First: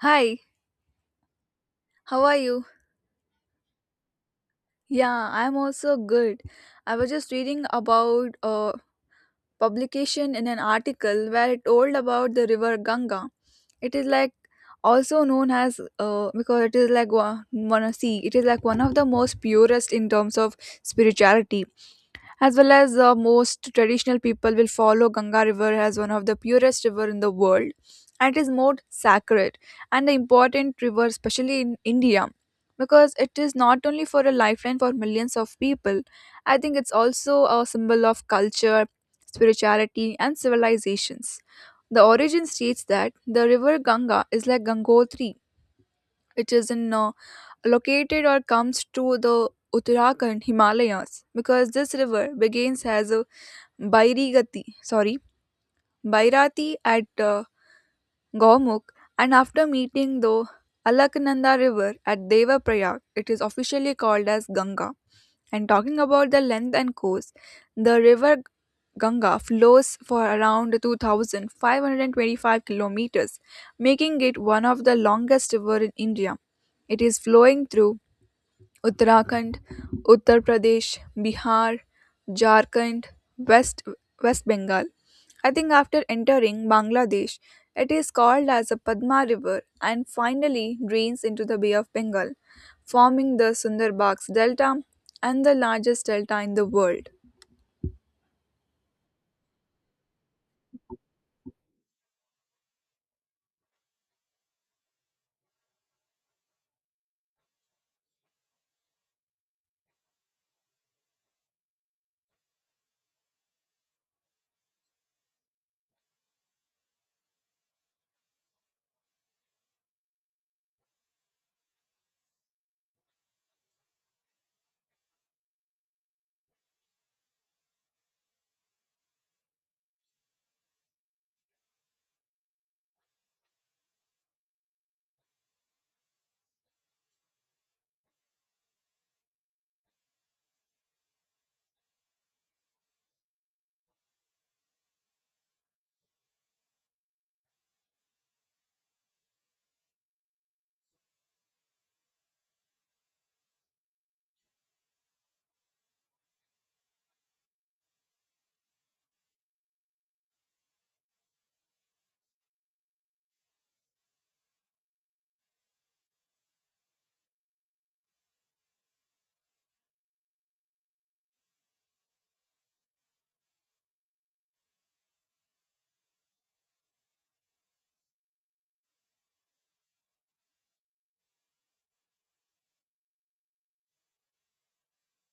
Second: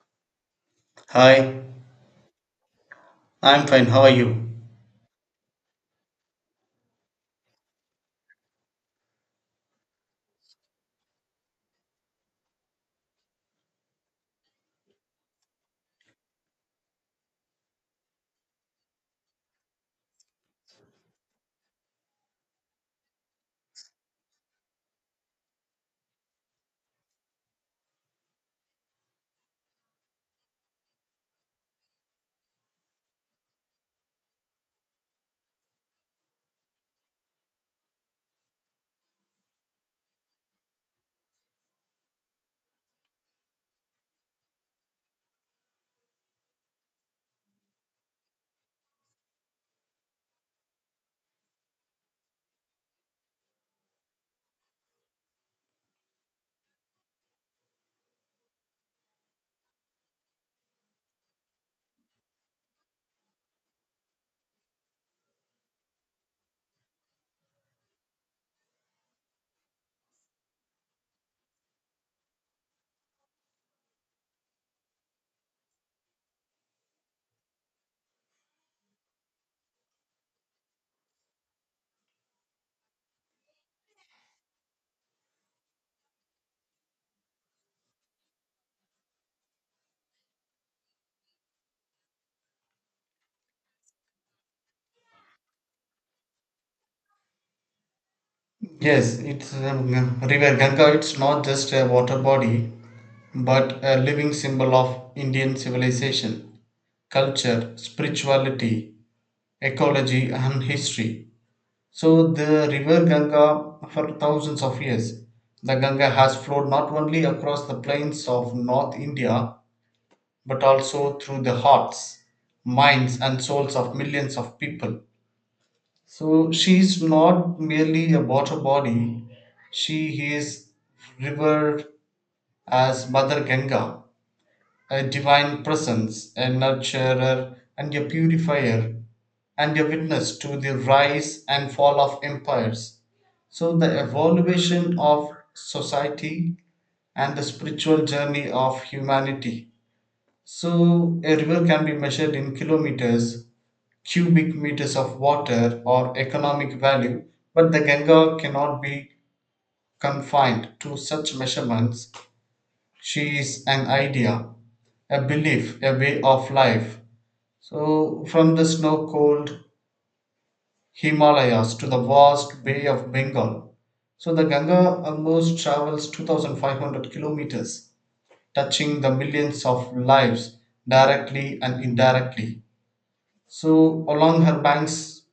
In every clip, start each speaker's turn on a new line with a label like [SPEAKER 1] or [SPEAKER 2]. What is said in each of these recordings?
[SPEAKER 1] Hi,
[SPEAKER 2] Hi,
[SPEAKER 1] how are you?
[SPEAKER 2] I'm fine. How are you?
[SPEAKER 1] Yeah, I'm also good. I was just reading about publication in an article where it told about the river Ganga. It is like also known as because it is like see it is like one of the most purest in terms of spirituality as well as most traditional people will follow Ganga River as one of the purest river in the world, and it is more sacred and an important river especially in India, because it is not only for a lifeline for millions of people. I think it's also a symbol of culture, spirituality, and civilizations. The origin states that the river Ganga is like Gangotri, which is in located or comes to the Uttarakhand Himalayas, because this river begins as a Bairigati, sorry, Bairati at Gaumuk, and after meeting the Alaknanda river at Devaprayag, it is officially called as Ganga. And talking about the length and course, the river Ganga flows for around 2,525 kilometers, making it one of the longest river in India. It is flowing through Uttarakhand, Uttar Pradesh, Bihar, Jharkhand, west West Bengal. I think after entering Bangladesh it is called as the Padma river, and finally drains into the Bay of Bengal, forming the Sundarbans Delta and the largest delta in the world.
[SPEAKER 2] Yes, it's River Ganga. It's not just a water body, but a living symbol of Indian civilization, culture, spirituality, ecology, and history. So, the River Ganga, for thousands of years, the Ganga has flowed not only across the plains of North India, but also through the hearts, minds, and souls of millions of people. So she's not merely a water body, she is revered as Mother Ganga, a divine presence, a nurturer, and a purifier, and a witness to the rise and fall of empires. So, the evolution of society and the spiritual journey of humanity. So, a river can be measured in kilometers, cubic meters of water or economic value, but the Ganga cannot be confined to such measurements. She is an idea, a belief, a way of life. So, from the snow cold Himalayas to the vast Bay of Bengal, so the Ganga almost travels 2,500 kilometers, touching the millions of lives directly and indirectly. So, along her banks,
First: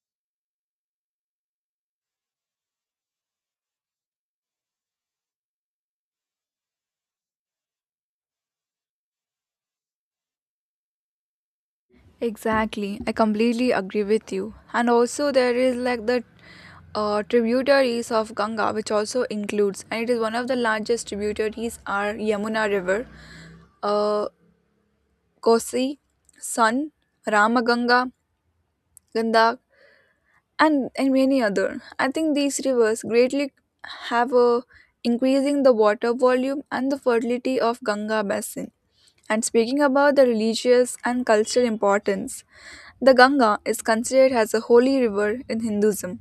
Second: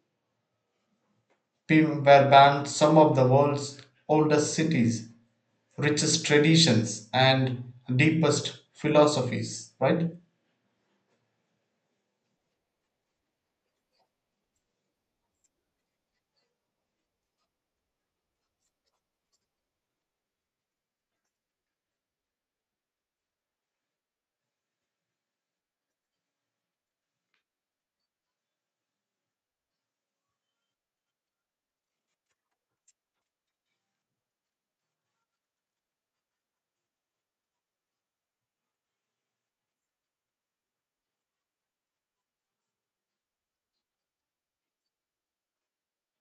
[SPEAKER 2] Film were banned some of the world's oldest cities, richest traditions, and deepest philosophies. Right?
[SPEAKER 1] Exactly, I completely agree with you. And also, there is like the tributaries of Ganga, which also includes, and it is one of the largest tributaries are Yamuna River, uh, Kosi, Sun, Ramaganga, Gandak, and many other. I think these rivers greatly have a increasing the water volume and the fertility of Ganga basin. And speaking about the religious and cultural importance, the Ganga is considered as a holy river in Hinduism.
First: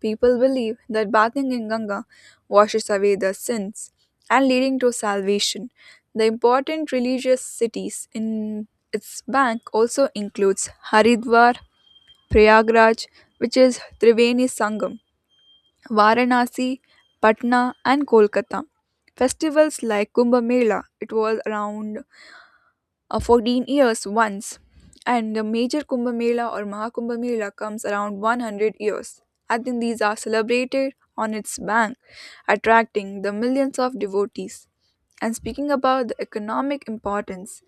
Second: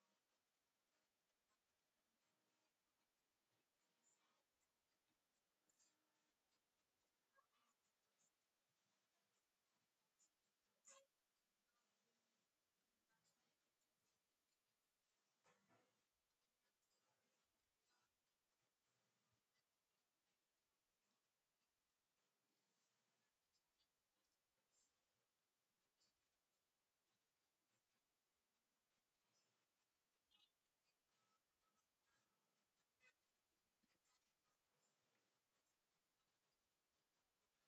[SPEAKER 1] People believe that bathing in Ganga washes away their sins and leading to salvation. The important religious cities in its bank also includes Haridwar, Prayagraj, which is Triveni Sangam, Varanasi, Patna and Kolkata. Festivals like Kumbh Mela, it was around 14 years once, and the major Kumbh Mela or Mahakumbh Mela comes around 100 years. And then these are celebrated on its bank, attracting the millions of devotees. And speaking about the economic importance,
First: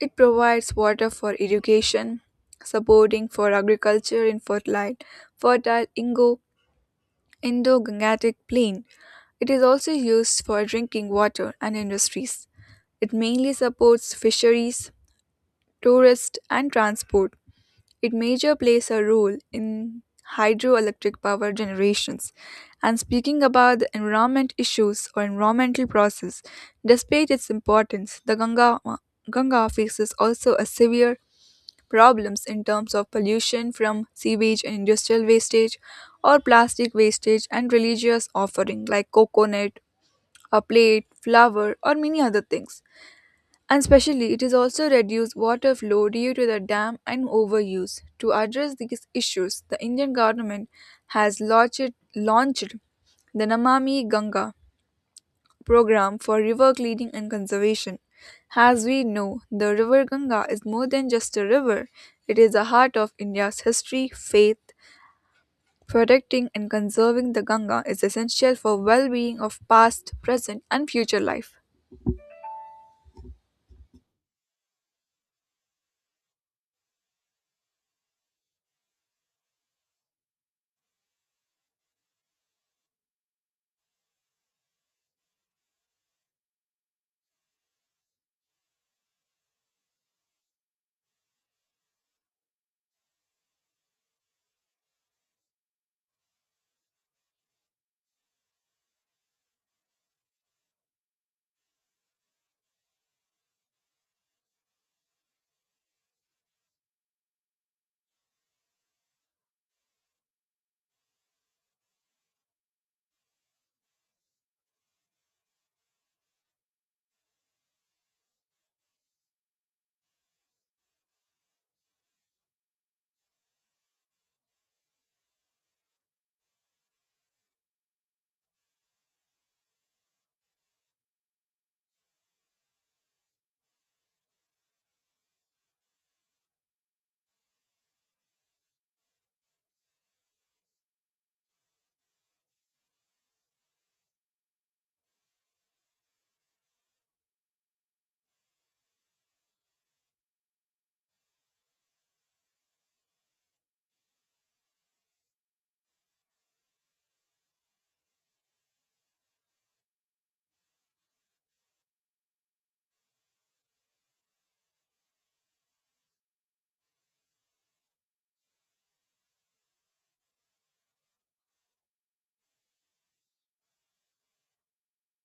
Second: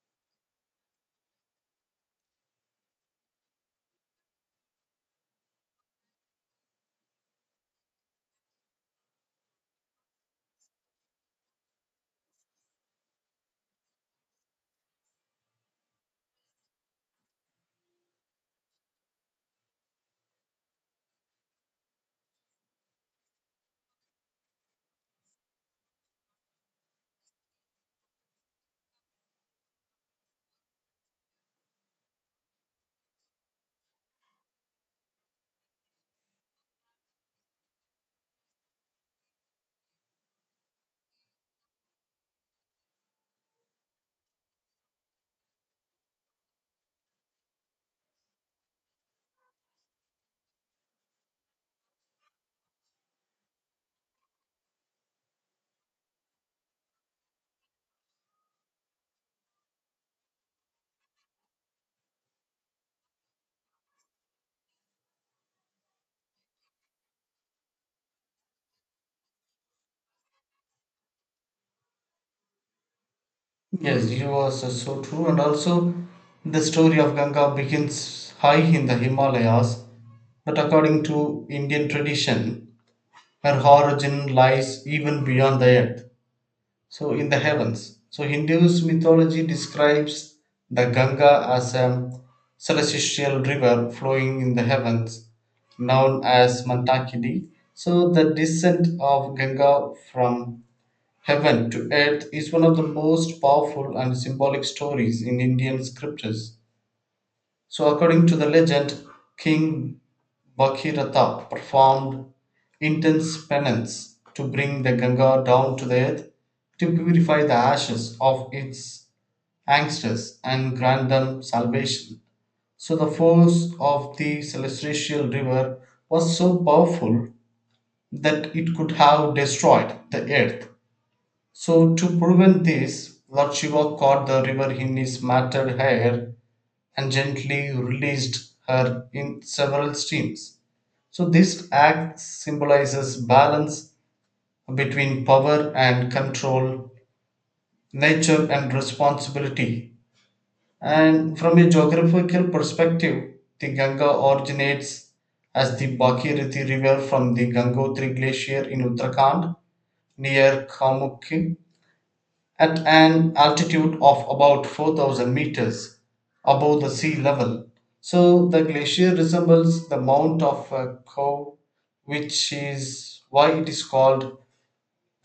[SPEAKER 1] it provides water for irrigation, supporting for agriculture in fertile Indo-Gangetic plain. It is also used for drinking water and industries. It mainly supports fisheries, tourists and transport. It major plays a role in hydroelectric power generations. And speaking about the environment issues or environmental process, despite its importance, the Ganga faces also a severe problems in terms of pollution from sewage and industrial wastage or plastic wastage and religious offering like coconut, a plate, flower or many other things. And especially, it is also reduced water flow due to the dam and overuse. To address these issues, the Indian government has launched the Namami Ganga program for river cleaning and conservation. As we know, the river Ganga is more than just a river, it is the heart of India's history, faith. Protecting and conserving the Ganga is essential for well being of past, present, and future life.
[SPEAKER 2] Yes, you are so, so true. And also, the story of Ganga begins high in the Himalayas, but according to Indian tradition, her origin lies even beyond the earth. So in the heavens. So Hindu mythology describes the Ganga as a celestial river flowing in the heavens, known as Mantakini. So the descent of Ganga from heaven to earth is one of the most powerful and symbolic stories in Indian scriptures. So, according to the legend, King Bhagiratha performed intense penance to bring the Ganga down to the earth, to purify the ashes of its angsters and grant them salvation. So, the force of the celestial river was so powerful that it could have destroyed the earth. So, to prevent this, Lord Shiva caught the river in his matted hair and gently released her in several streams. So this act symbolizes balance between power and control, nature and responsibility. And from a geographical perspective, the Ganga originates as the Bhagirathi River from the Gangotri Glacier in Uttarakhand near Kamukhi, at an altitude of about 4,000 meters above the sea level, so the glacier resembles the Mount of a cow, which is why it is called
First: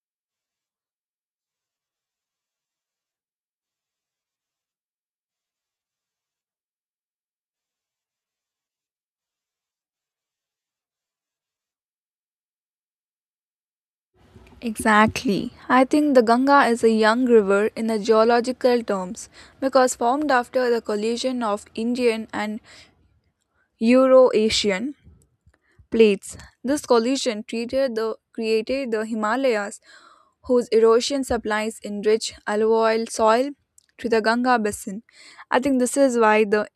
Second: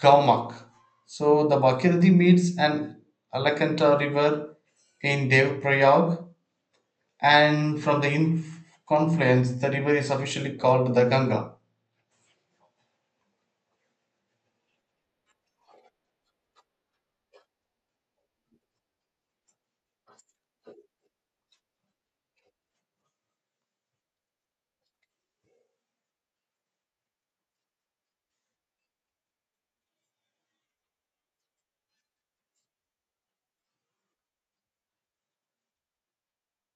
[SPEAKER 2] Gaumak. So the Bhagirathi meets an Alakanta river in Devprayag, and from the confluence, the river is officially called the Ganga.
[SPEAKER 1] Exactly. I think the Ganga is a young river in the geological terms because formed after the collision of Indian and Euro-Asian plates. This collision created the Himalayas, whose erosion supplies enriched alluvial soil to the Ganga basin. I think this is why the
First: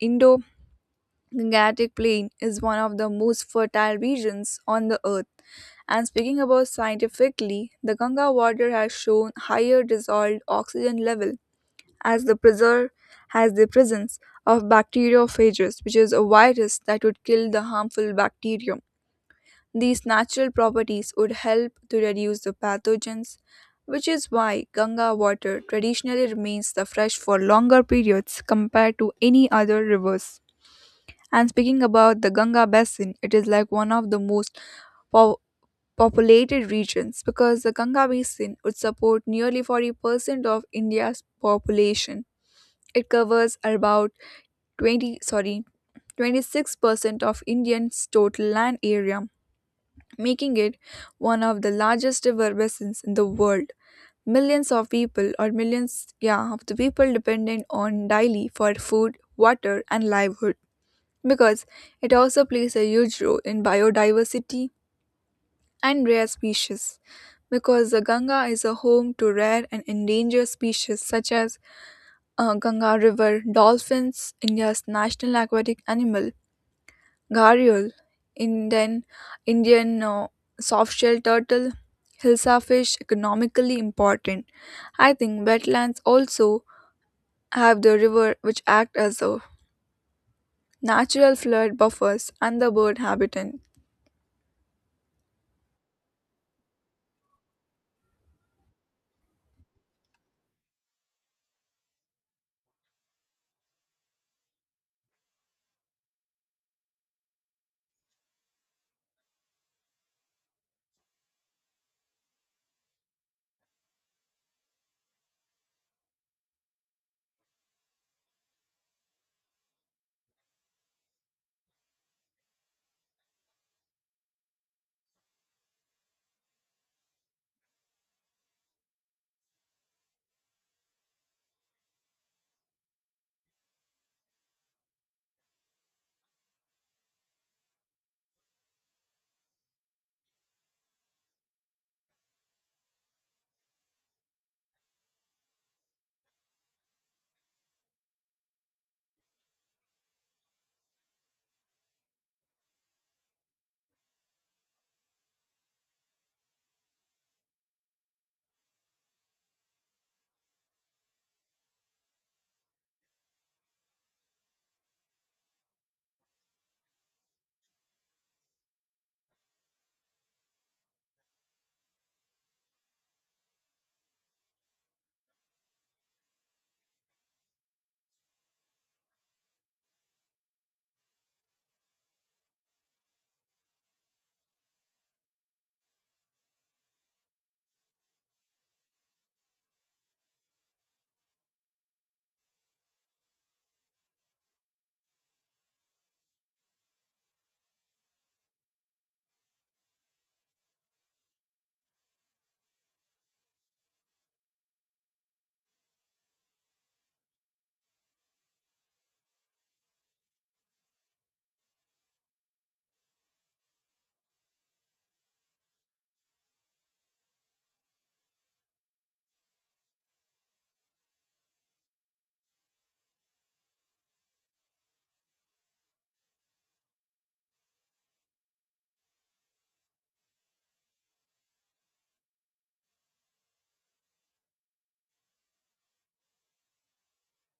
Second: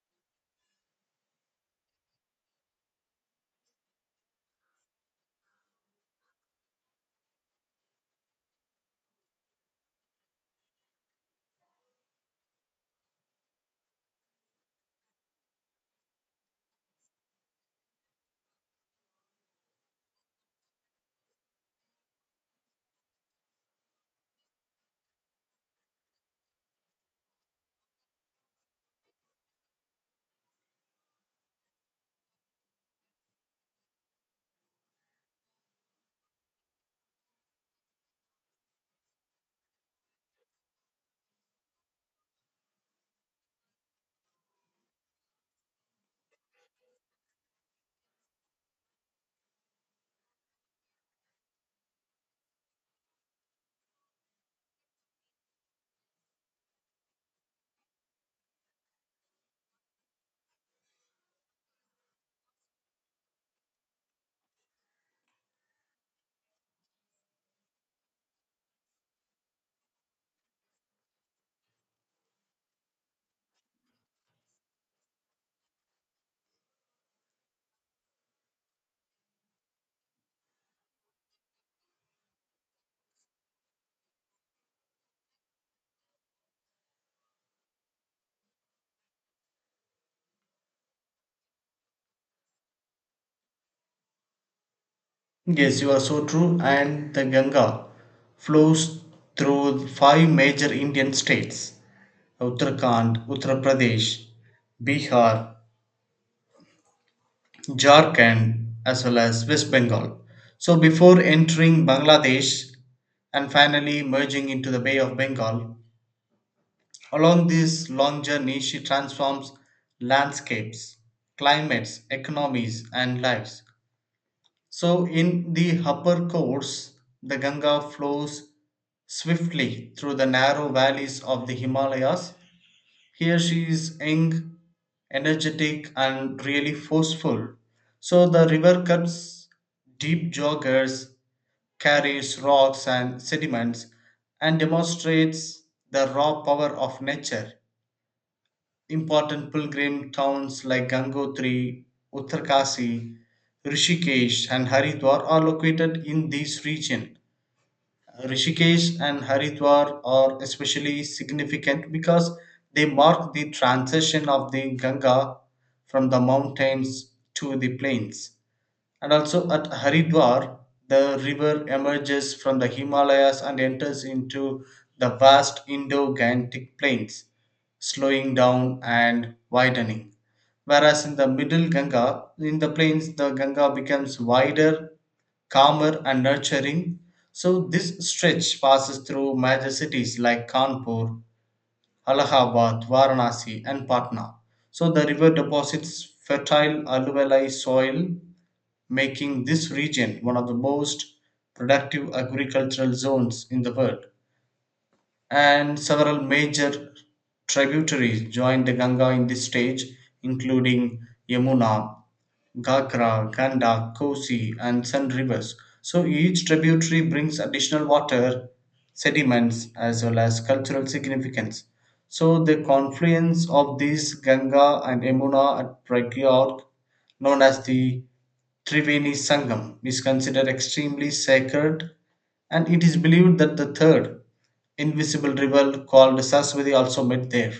[SPEAKER 1] Indo-Gangetic plain is one of the most fertile regions on the earth. And speaking about scientifically, the Ganga water has shown higher dissolved oxygen level as the preserve has the presence of bacteriophages, which is a virus that would kill the harmful bacterium. These natural properties would help to reduce the pathogens, which is why Ganga water traditionally remains the fresh for longer periods compared to any other rivers. And speaking about the Ganga basin, it is like one of the most pow- populated regions, because the Ganga basin would support nearly 40% of India's population. It covers about 20 sorry 26% of India's total land area, making it one of the largest river basins in the world. Millions of people or millions, yeah, of the people dependent on daily for food, water and livelihood, because it also plays a huge role in biodiversity and rare species, because the Ganga is a home to rare and endangered species such as Ganga river dolphins, India's national aquatic animal, gharial, Indian Indian softshell turtle, hilsa fish, economically important. I think wetlands also have the river which act as a natural flood buffers and the bird habitat.
[SPEAKER 2] Yes, you are so true. And the Ganga flows through five major Indian states: Uttarakhand, Uttar Pradesh, Bihar, Jharkhand, as well as West Bengal. So before entering Bangladesh and finally merging into the Bay of Bengal, along this long journey, she transforms landscapes, climates, economies, and lives. So in the upper course, the Ganga flows swiftly through the narrow valleys of the Himalayas. Here she is young, energetic, and really forceful. So the river cuts deep joggers, carries rocks and sediments, and demonstrates the raw power of nature. Important pilgrim towns like Gangotri, Uttarkasi, Rishikesh, and Haridwar are located in this region. Rishikesh and Haridwar are especially significant because they mark the transition of the Ganga from the mountains to the plains. And also at Haridwar, the river emerges from the Himalayas and enters into the vast Indo Gangetic plains, slowing down and widening. Whereas in the middle Ganga, in the plains, the Ganga becomes wider, calmer and nurturing. So this stretch passes through major cities like Kanpur, Allahabad, Varanasi, and Patna. So the river deposits fertile alluvial soil, making this region one of the most productive agricultural zones in the world. And several major tributaries join the Ganga in this stage, including Yamuna, Ghagra, Ganda, Kosi, and Sun rivers. So each tributary brings additional water, sediments, as well as cultural significance. So the confluence of these Ganga and Yamuna at Pragyag, known as the Triveni Sangam, is considered extremely sacred, and it is believed that the third invisible river called Saraswati also met there.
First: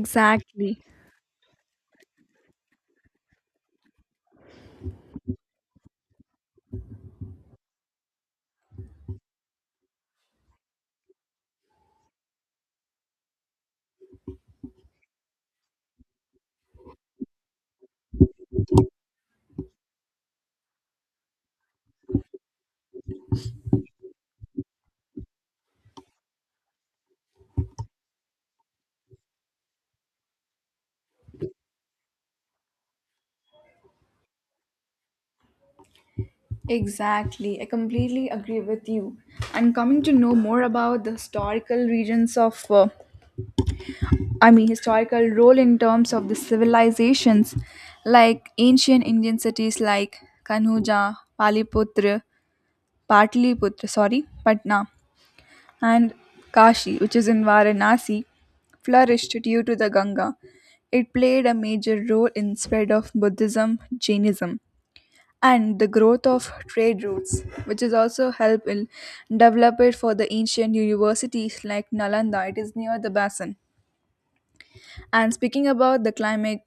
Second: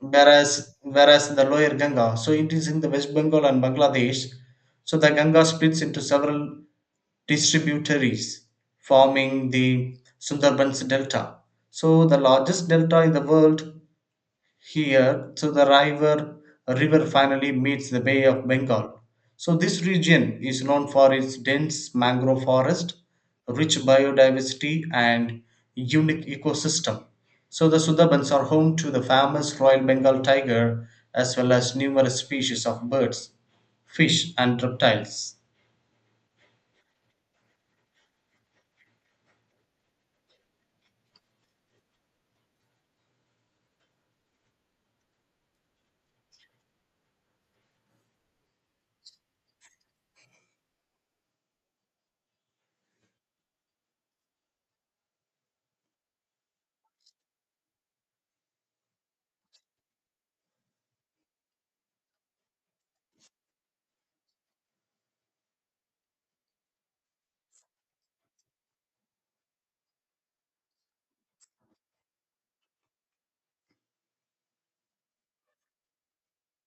[SPEAKER 2] whereas whereas in the lower Ganga, so it is in the West Bengal and Bangladesh. So the Ganga splits into several distributaries, forming the Sundarbans Delta. So the largest delta in the world, here so the river finally meets the Bay of Bengal. So this region is known for its dense mangrove forest, rich biodiversity and unique ecosystem. So the Sundarbans are home to the famous Royal Bengal Tiger, as well as numerous species of birds, fish and reptiles.
[SPEAKER 1] Exactly, I completely agree with you. And coming to know more about the historical regions of, I mean, historical role in terms of the civilizations, like ancient Indian cities like Kanhuja, Pataliputra, sorry, Patna, and Kashi, which is in Varanasi, flourished due to the Ganga. It played a major role in spread of Buddhism, Jainism, and the growth of trade routes, which is also helped in develop it for the ancient universities like Nalanda. It is near the basin. And speaking about the climate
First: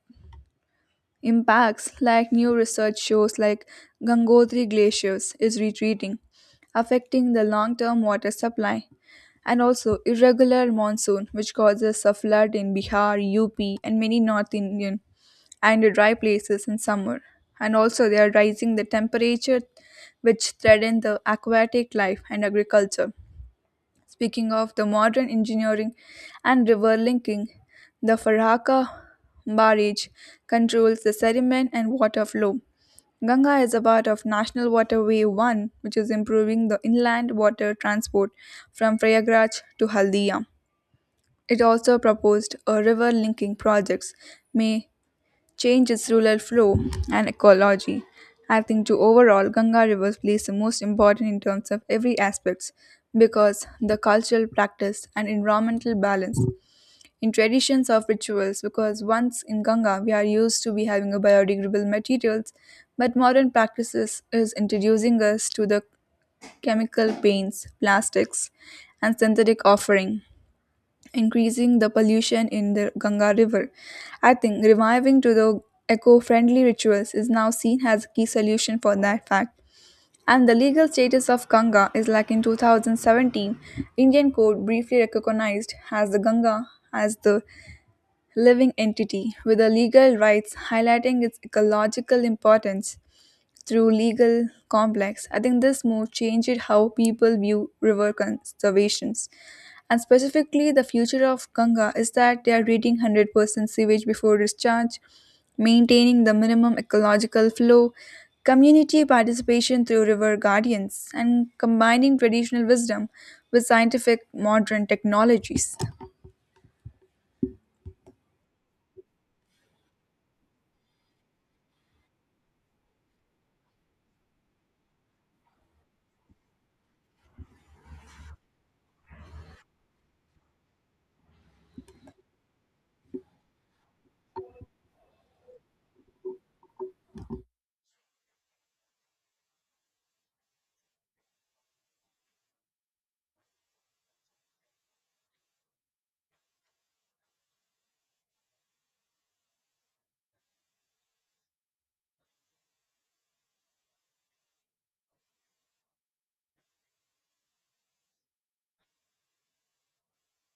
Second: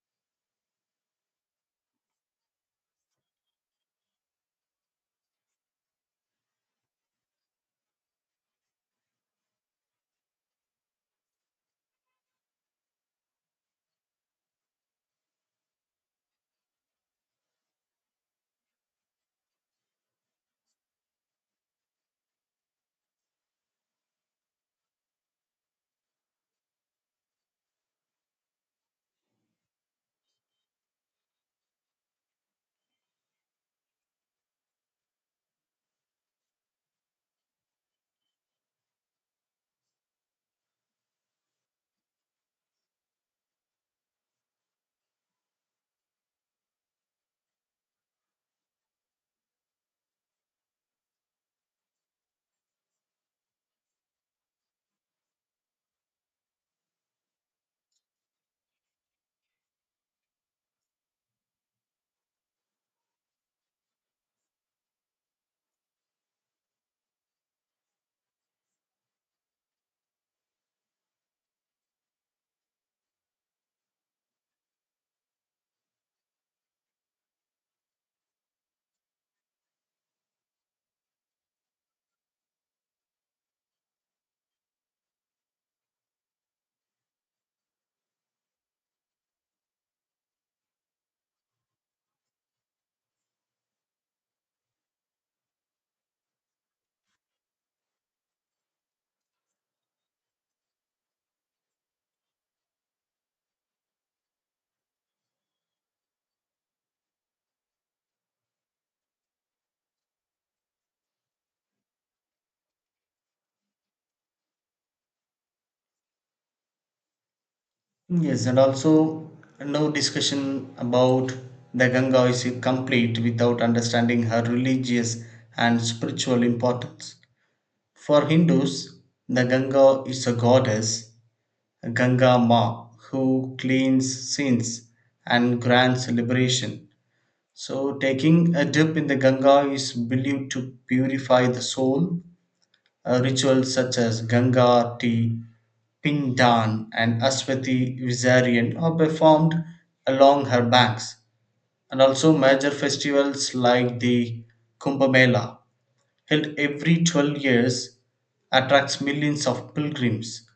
[SPEAKER 1] impacts, like new research shows, like Gangotri glaciers is retreating, affecting the long-term water supply. And also irregular monsoon, which causes a flood in Bihar, UP, and many North Indian and dry places in summer. And also, they are rising the temperature, which threaten the aquatic life and agriculture. Speaking of the modern engineering and river linking, the Farhaka barrage controls the sediment and water flow. Ganga is a part of National Waterway 1, which is improving the inland water transport from Prayagraj to Haldia. It also proposed a river linking projects may change its rural flow and ecology. I think to overall Ganga River plays the most important in terms of every aspects, because the cultural practice and environmental balance in traditions of rituals, because once in Ganga we are used to be having a biodegradable materials, but modern practices is introducing us to the chemical paints, plastics and synthetic offering, increasing the pollution in the Ganga River. I think reviving to the eco friendly rituals is now seen as a key solution for that fact. And the legal status of Ganga is like in 2017, Indian court briefly recognized as the Ganga as the living entity with the legal rights highlighting its ecological importance through legal complex. I think this move changed how people view river conservations. And specifically, the future of Ganga is that they are treating 100% sewage before discharge, maintaining the minimum ecological flow, community participation through river guardians, and combining traditional wisdom with scientific modern technologies.
[SPEAKER 2] Yes, and also no discussion about the Ganga is complete without understanding her religious and spiritual importance. For Hindus, the Ganga is a goddess, Ganga Ma, who cleans sins and grants liberation. So, taking a dip in the Ganga is believed to purify the soul. Rituals such as Ganga tea, Pindan, and Aswati Visarian are performed along her banks, and also major festivals like the Kumbh Mela, held every 12 years, attracts millions of pilgrims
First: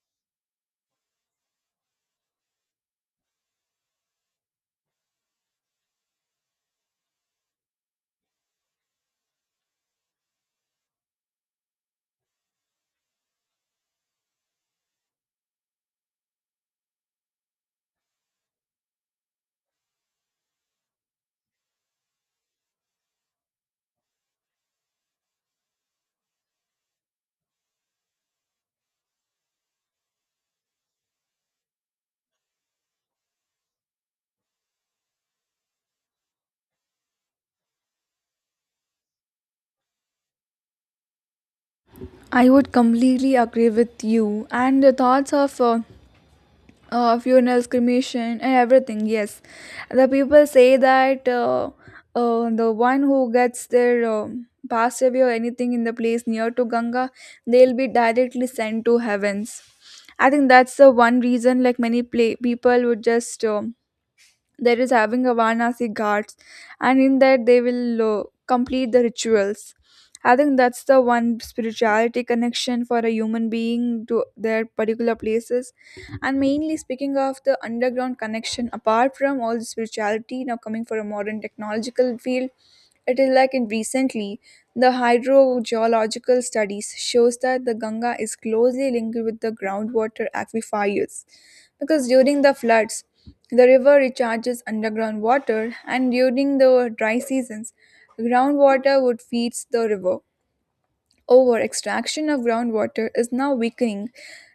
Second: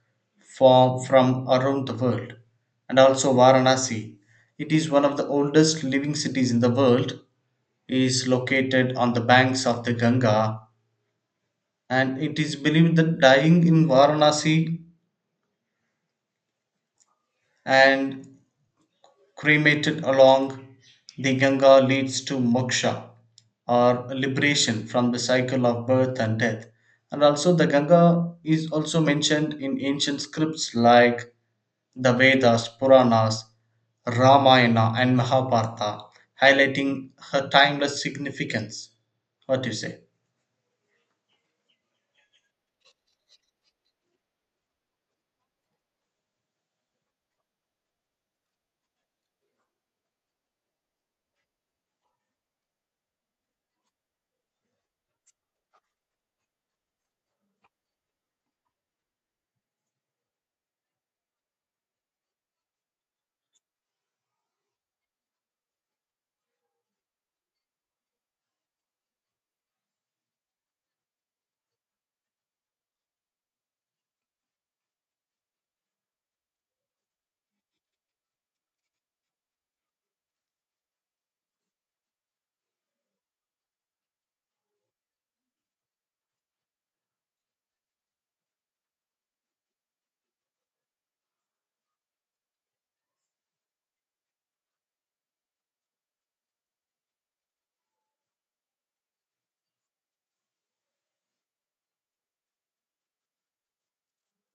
[SPEAKER 2] from around the world, and also Varanasi. It is one of the oldest living cities in the world, is located on the banks of the Ganga, and it is believed that dying in Varanasi and cremated along the Ganga leads to moksha or liberation from the cycle of birth and death. And also, the Ganga is also mentioned in ancient scripts like the Vedas, Puranas, Ramayana, and Mahabharata, highlighting her timeless significance. What do you say?
[SPEAKER 1] I would completely agree with you. And the thoughts of funerals, cremation, and everything. Yes, the people say that the one who gets their passed away or anything in the place near to Ganga, they'll be directly sent to heavens. I think that's the one reason, like people would just there is having a Varanasi Ghats, and in that they will complete the rituals. I think that's the one spirituality connection for a human being to their particular places. And mainly speaking of the underground connection, apart from all the spirituality, now coming for a modern technological field, it is like in recently the hydrogeological studies shows that the Ganga is closely linked with the groundwater aquifers, because during the floods the river recharges underground water, and during the dry seasons, groundwater would feeds the river. Over extraction of groundwater is now weakening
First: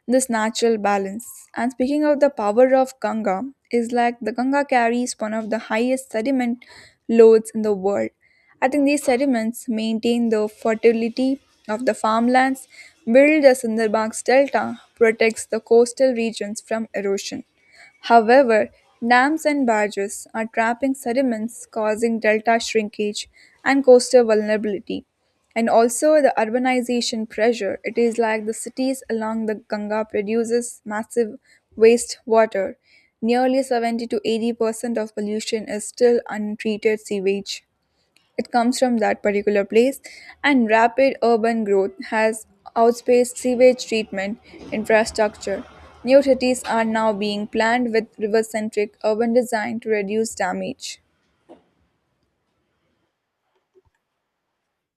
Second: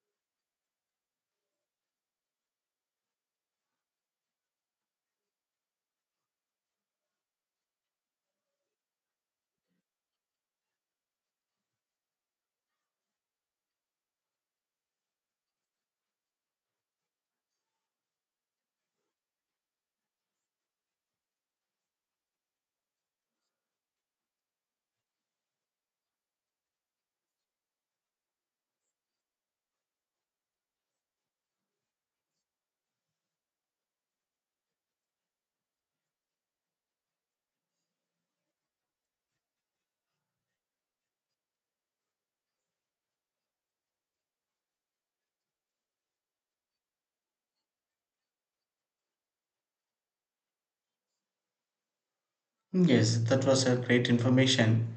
[SPEAKER 1] this natural balance. And speaking of the power of Ganga, is like the Ganga carries one of the highest sediment loads in the world. I think these sediments maintain the fertility of the farmlands, build the Sundarbans Delta, protects the coastal regions from erosion. However, dams and barges are trapping sediments, causing delta shrinkage and coastal vulnerability. And also the urbanization pressure. It is like the cities along the Ganga produces massive wastewater. Nearly 70 to 80% of pollution is still untreated sewage. It comes from that particular place, and rapid urban growth has outpaced sewage treatment infrastructure. New cities are now being planned with river centric urban design to reduce damage.
[SPEAKER 2] Yes, that was a great information.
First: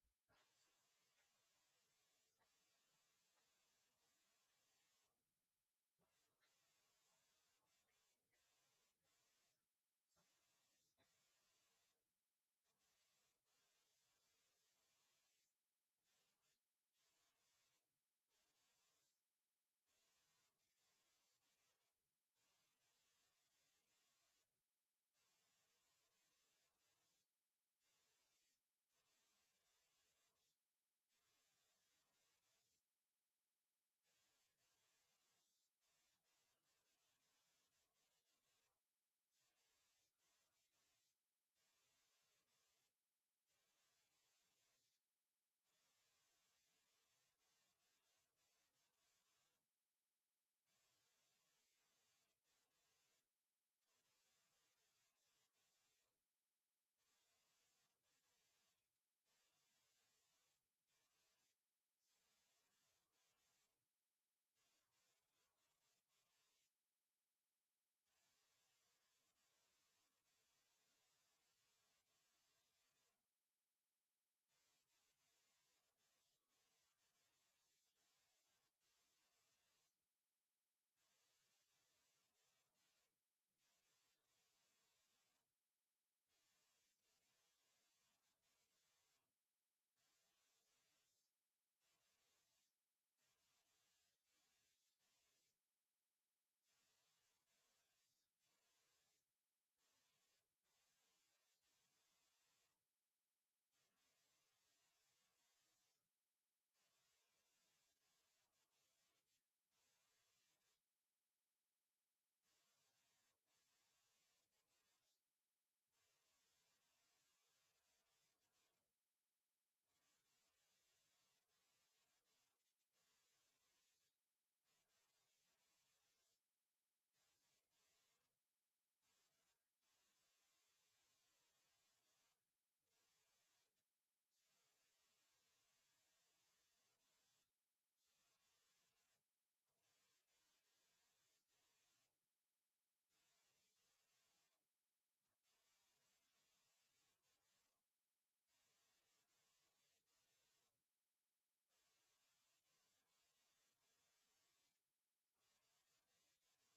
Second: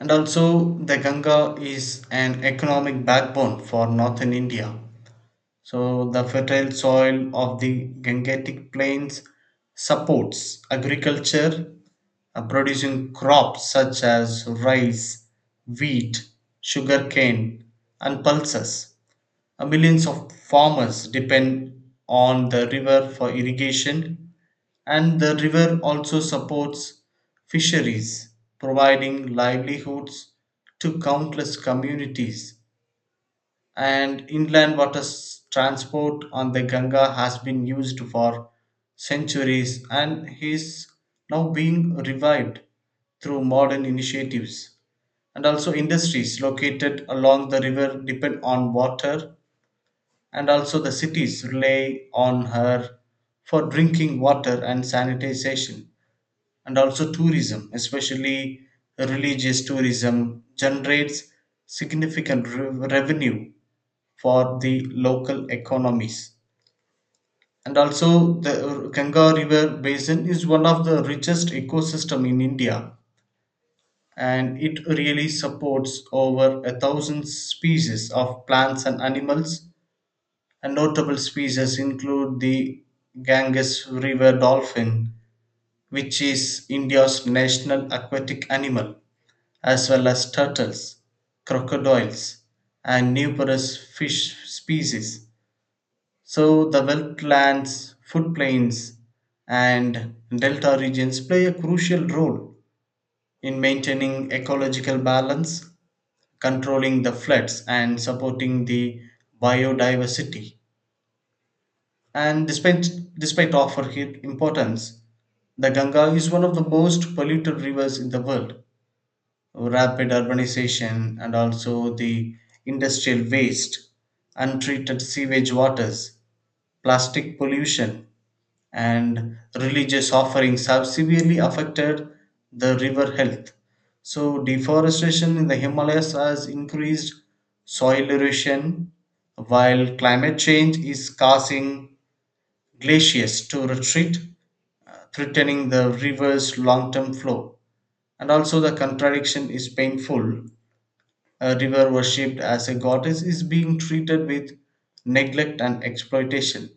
[SPEAKER 2] And also, the Ganga is an economic backbone for northern India. So, the fertile soil of the Gangetic Plains supports agriculture, producing crops such as rice, wheat, sugarcane, and pulses. Millions of farmers depend on the river for irrigation, and the river also supports fisheries, providing livelihoods to countless communities. And inland water transport on the Ganga has been used for centuries and is now being revived through modern initiatives. And also, industries located along the river depend on water, and also the cities rely on her for drinking water and sanitization, and also tourism, especially religious tourism, generates significant revenue for the local economies. And also the Ganga river basin is one of the richest ecosystem in India, and it really supports over a thousand species of plants and animals. And notable species include the Ganges river dolphin, which is India's national aquatic animal, as well as turtles, crocodiles, and numerous fish species. So, the wetlands, floodplains, and delta regions play a crucial role in maintaining ecological balance, controlling the floods, and supporting the biodiversity. And despite of her importance, the Ganga is one of the most polluted rivers in the world. Rapid urbanization and also the industrial waste, untreated sewage waters, plastic pollution, and religious offerings have severely affected the river health. So, deforestation in the Himalayas has increased soil erosion, while climate change is causing glaciers to retreat, threatening the river's long term flow. And also, the contradiction is painful. A river worshipped as a goddess is being treated with neglect and exploitation.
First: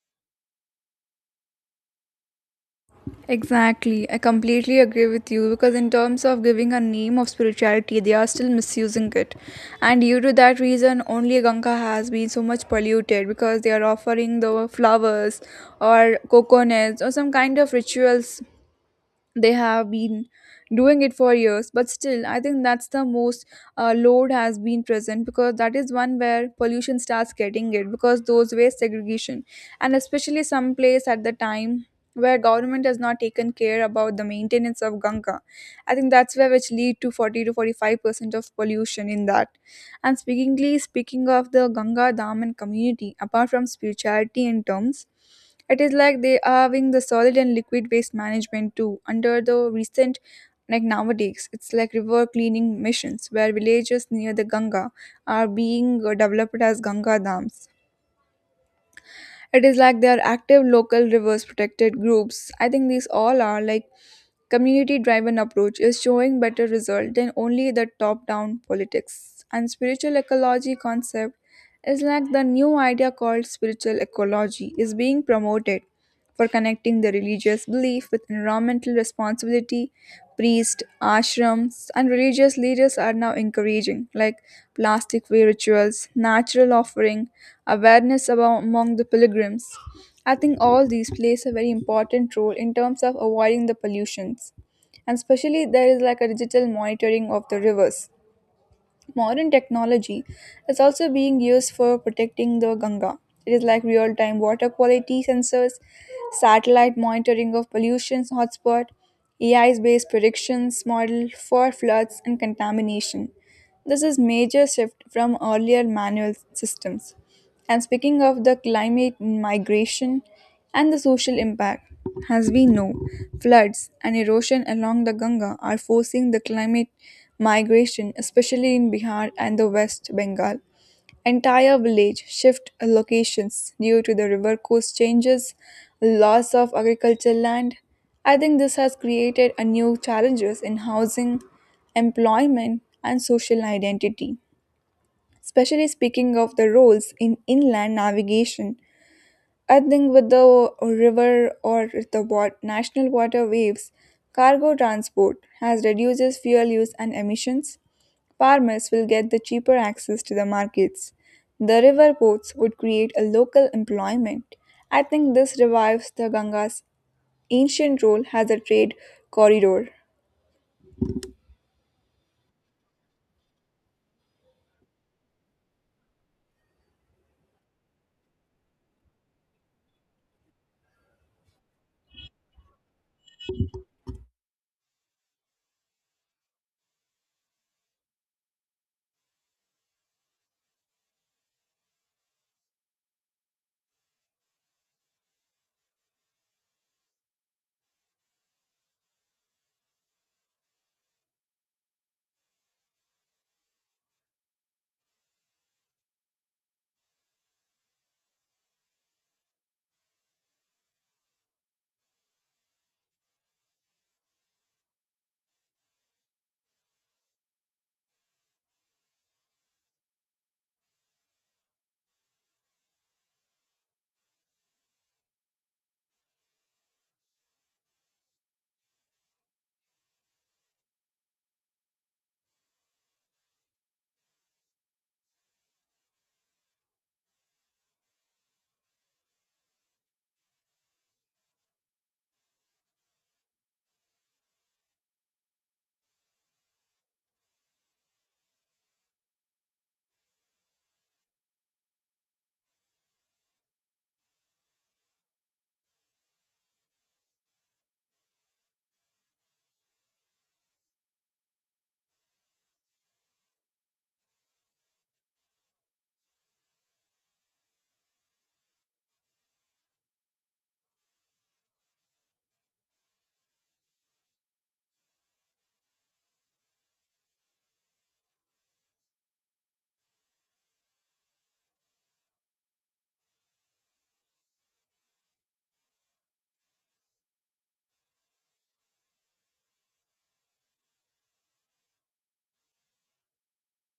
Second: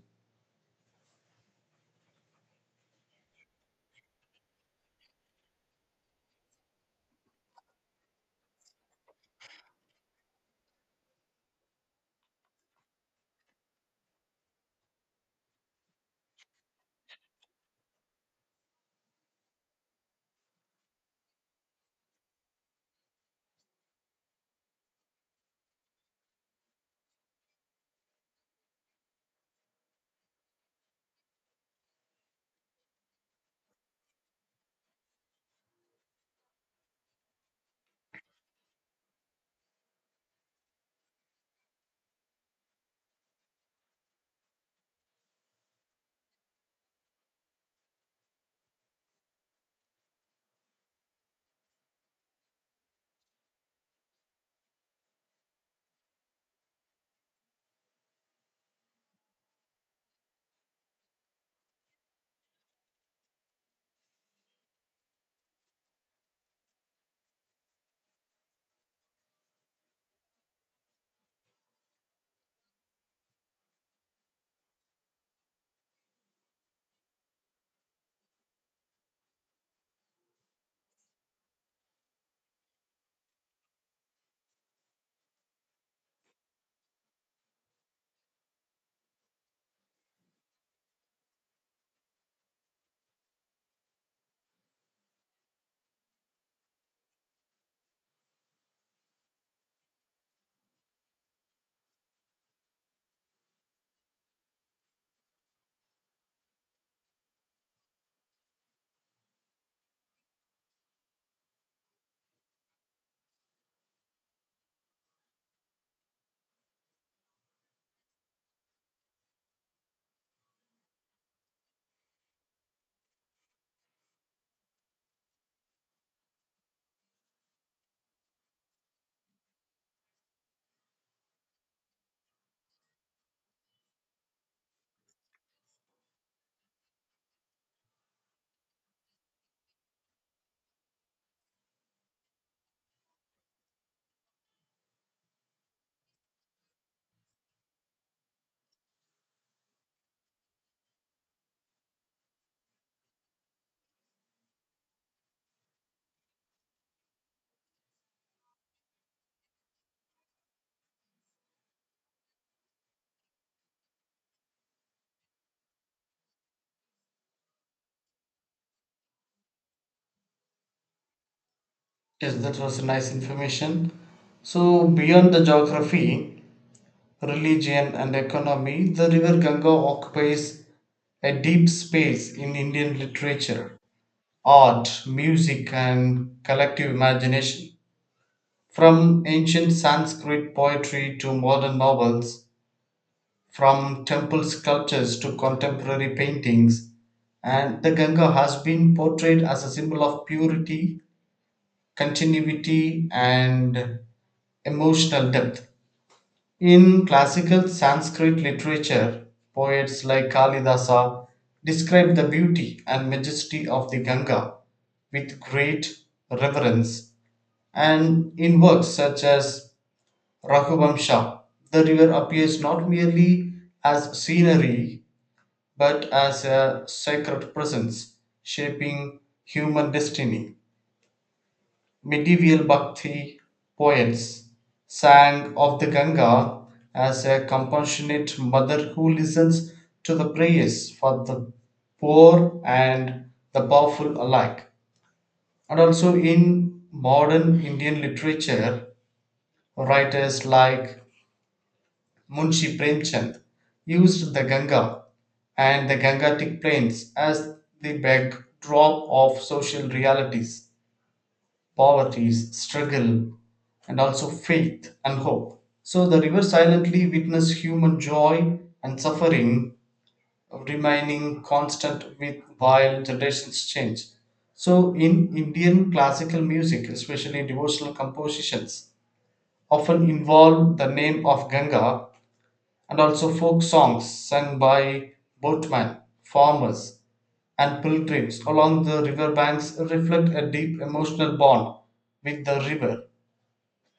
[SPEAKER 1] Exactly. I completely agree with you because, in terms of giving a name of spirituality, they are still misusing it. And due to that reason, only Ganga has been so much polluted because they are offering the flowers or coconuts or some kind of rituals they have been doing it for years. But still, I think that's the most load has been present because that is one where pollution starts getting it, because those waste segregation and especially some place at the time where government has not taken care about the maintenance of Ganga. I think that's where which lead to 40 to 45% of pollution in that. And speaking of the Ganga dam and community, apart from spirituality and terms, it is like they are having the solid and liquid waste management too. Under the recent, like nowadays, it's like river cleaning missions where villages near the Ganga are being developed as Ganga dams. It is like there are active local rivers protected groups. I think these all are like community driven approach is showing better result than only the top down politics. And spiritual ecology concept is like the new idea called spiritual ecology is being promoted for connecting the religious belief with environmental responsibility. Priests, ashrams, and religious leaders are now encouraging, like, plastic free rituals, natural offering, awareness about, among the pilgrims. I think all these plays a very important role in terms of avoiding the pollutions. And especially there is like a digital monitoring of the rivers. Modern technology is also being used for protecting the Ganga. It is like real time water quality sensors, satellite monitoring of pollution hotspot, AI based predictions model for floods and contamination. This is major shift from earlier manual systems. And speaking of the climate migration and the social impact, as we know, floods and erosion along the Ganga are forcing the climate migration, especially in Bihar and the West Bengal. Entire village shift locations due to the river course changes, loss of agricultural land. I think this has created a new challenges in housing, employment, and social identity. Especially speaking of the roles in inland navigation, I think with the river or the national waterways, cargo transport has reduces fuel use and emissions. Farmers will get the cheaper access to the markets. The river ports would create a local employment. I think this revives the Ganga's ancient role as a trade corridor.
[SPEAKER 2] Yes, that was nice information. So, beyond the geography, religion, and economy, the River Ganga occupies a deep space in Indian literature, art, music, and collective imagination. From ancient Sanskrit poetry to modern novels, from temple sculptures to contemporary paintings, and the Ganga has been portrayed as a symbol of purity, continuity, and emotional depth. In classical Sanskrit literature, poets like Kalidasa describe the beauty and majesty of the Ganga with great reverence, and in works such as Raghuvamsha, the river appears not merely as scenery but as a sacred presence shaping human destiny. Medieval Bhakti poets sang of the Ganga as a compassionate mother who listens to the prayers for the poor and the powerful alike. And also in modern Indian literature, writers like Munshi Premchand used the Ganga and the Gangatic plains as the backdrop of social realities: poverty, struggle, and also faith and hope. So the river silently witnessed human joy and suffering, remaining constant with while generations change. So in Indian classical music, especially devotional compositions, often involve the name of Ganga, and also folk songs sung by boatmen, farmers, and pilgrims along the river banks reflect a deep emotional bond with the river.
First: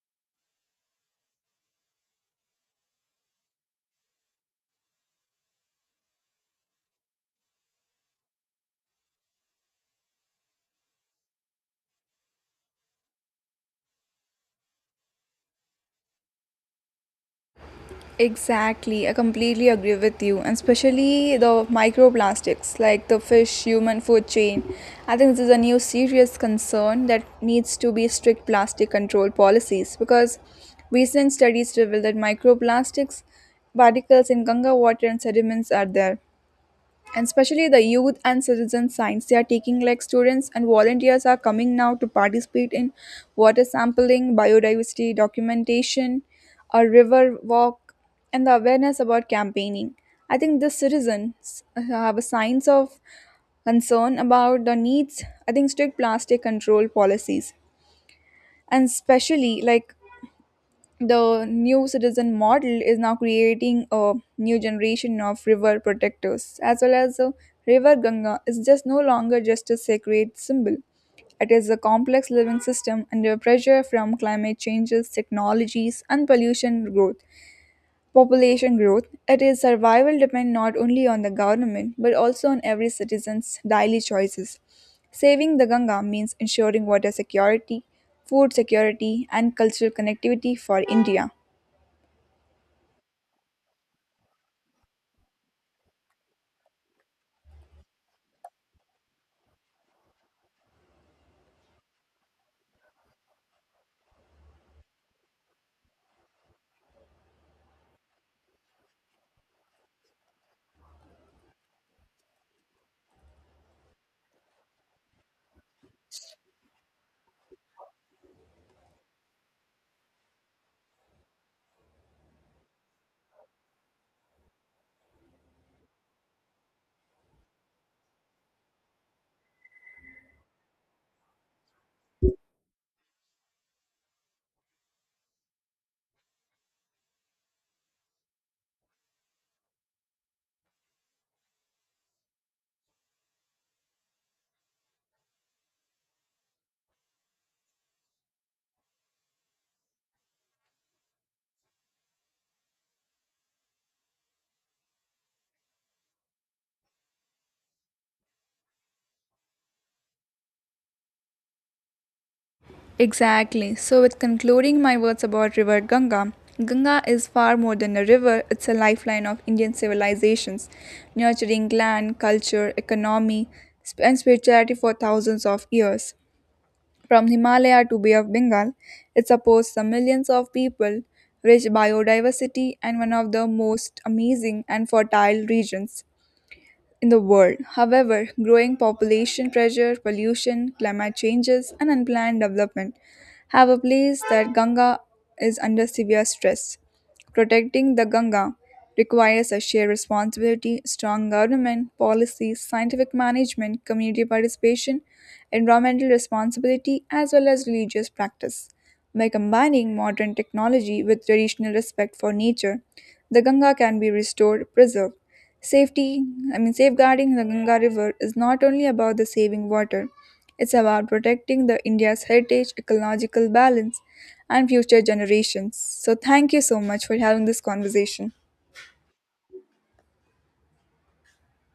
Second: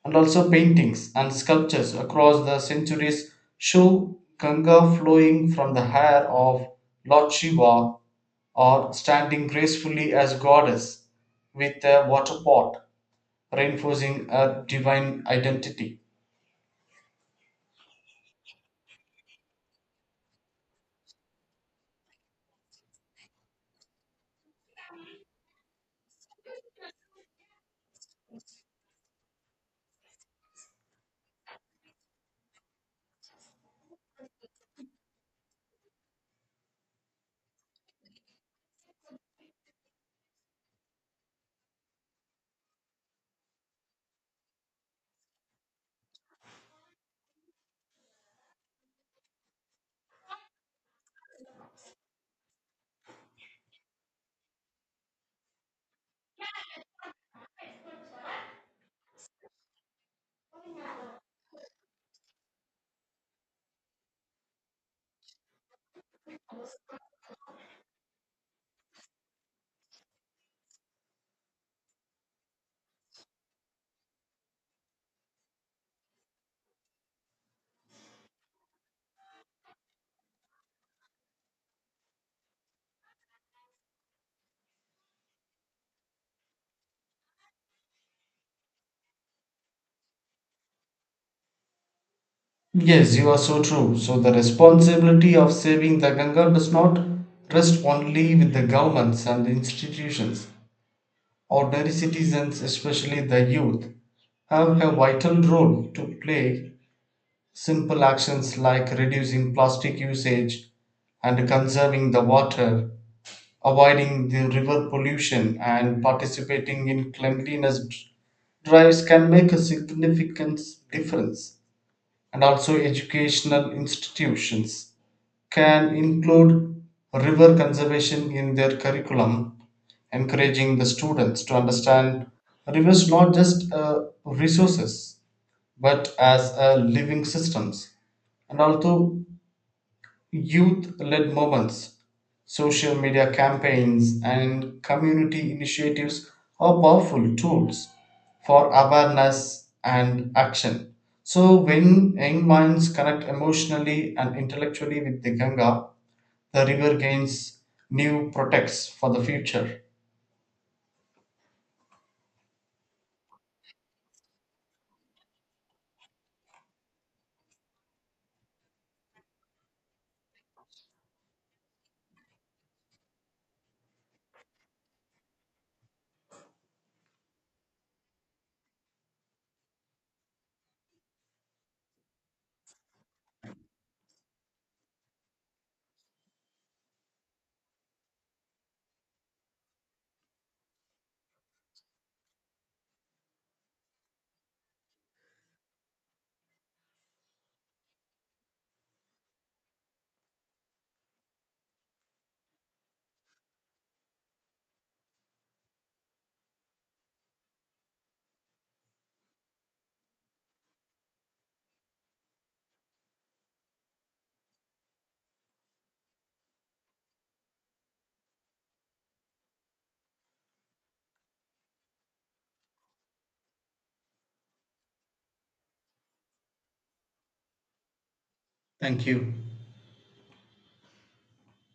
[SPEAKER 2] And also, paintings and sculptures across the centuries show Ganga flowing from the hair of Lord Shiva or standing gracefully as goddess with a water pot, reinforcing a divine identity.
[SPEAKER 1] Exactly, I completely agree with you, and especially the microplastics like the fish human food chain. I think this is a new serious concern that needs to be strict plastic control policies, because recent studies reveal that microplastics particles in Ganga water and sediments are there. And especially the youth and citizen science, they are taking, like students and volunteers are coming now to participate in water sampling, biodiversity documentation, a river walk, and the awareness about campaigning. I think the citizens have a signs of concern about the needs. I think strict plastic control policies, and especially like the new citizen model is now creating a new generation of river protectors, as well as the river Ganga is just no longer just a sacred symbol. It is a complex living system under pressure from climate changes, technologies, and pollution growth. Population growth, it is survival depend not only on the government but also on every citizen's daily choices. Saving the Ganga means ensuring water security, food security, and cultural connectivity for India.
[SPEAKER 2] Yes, you are so true. So, the responsibility of saving the Ganga does not rest only with the governments and institutions. Ordinary citizens, especially the youth, have a vital role to play. Simple actions like reducing plastic usage and conserving the water, avoiding the river pollution, and participating in cleanliness drives can make a significant difference. And also educational institutions can include river conservation in their curriculum, encouraging the students to understand rivers not just resources but as a living systems. And also youth led movements, social media campaigns, and community initiatives are powerful tools for awareness and action. So, when young minds connect emotionally and intellectually with the Ganga, the river gains new protects for the future.
[SPEAKER 1] Exactly. So, with concluding my words about River Ganga, Ganga is far more than a river, it's a lifeline of Indian civilizations, nurturing land, culture, economy, and spirituality for thousands of years. From Himalaya to Bay of Bengal, it supports the millions of people, rich biodiversity, and one of the most amazing and fertile regions in the world. However, growing population pressure, pollution, climate changes, and unplanned development have a place that Ganga is under severe stress. Protecting the Ganga requires a shared responsibility, strong government, policies, scientific management, community participation, environmental responsibility, as well as religious practice. By combining modern technology with traditional respect for nature, the Ganga can be restored, preserved, Safety, safeguarding the Ganga River is not only about the saving water, it's about protecting the India's heritage, ecological balance, and future generations. So, thank you so much for having this conversation.
[SPEAKER 2] Thank you.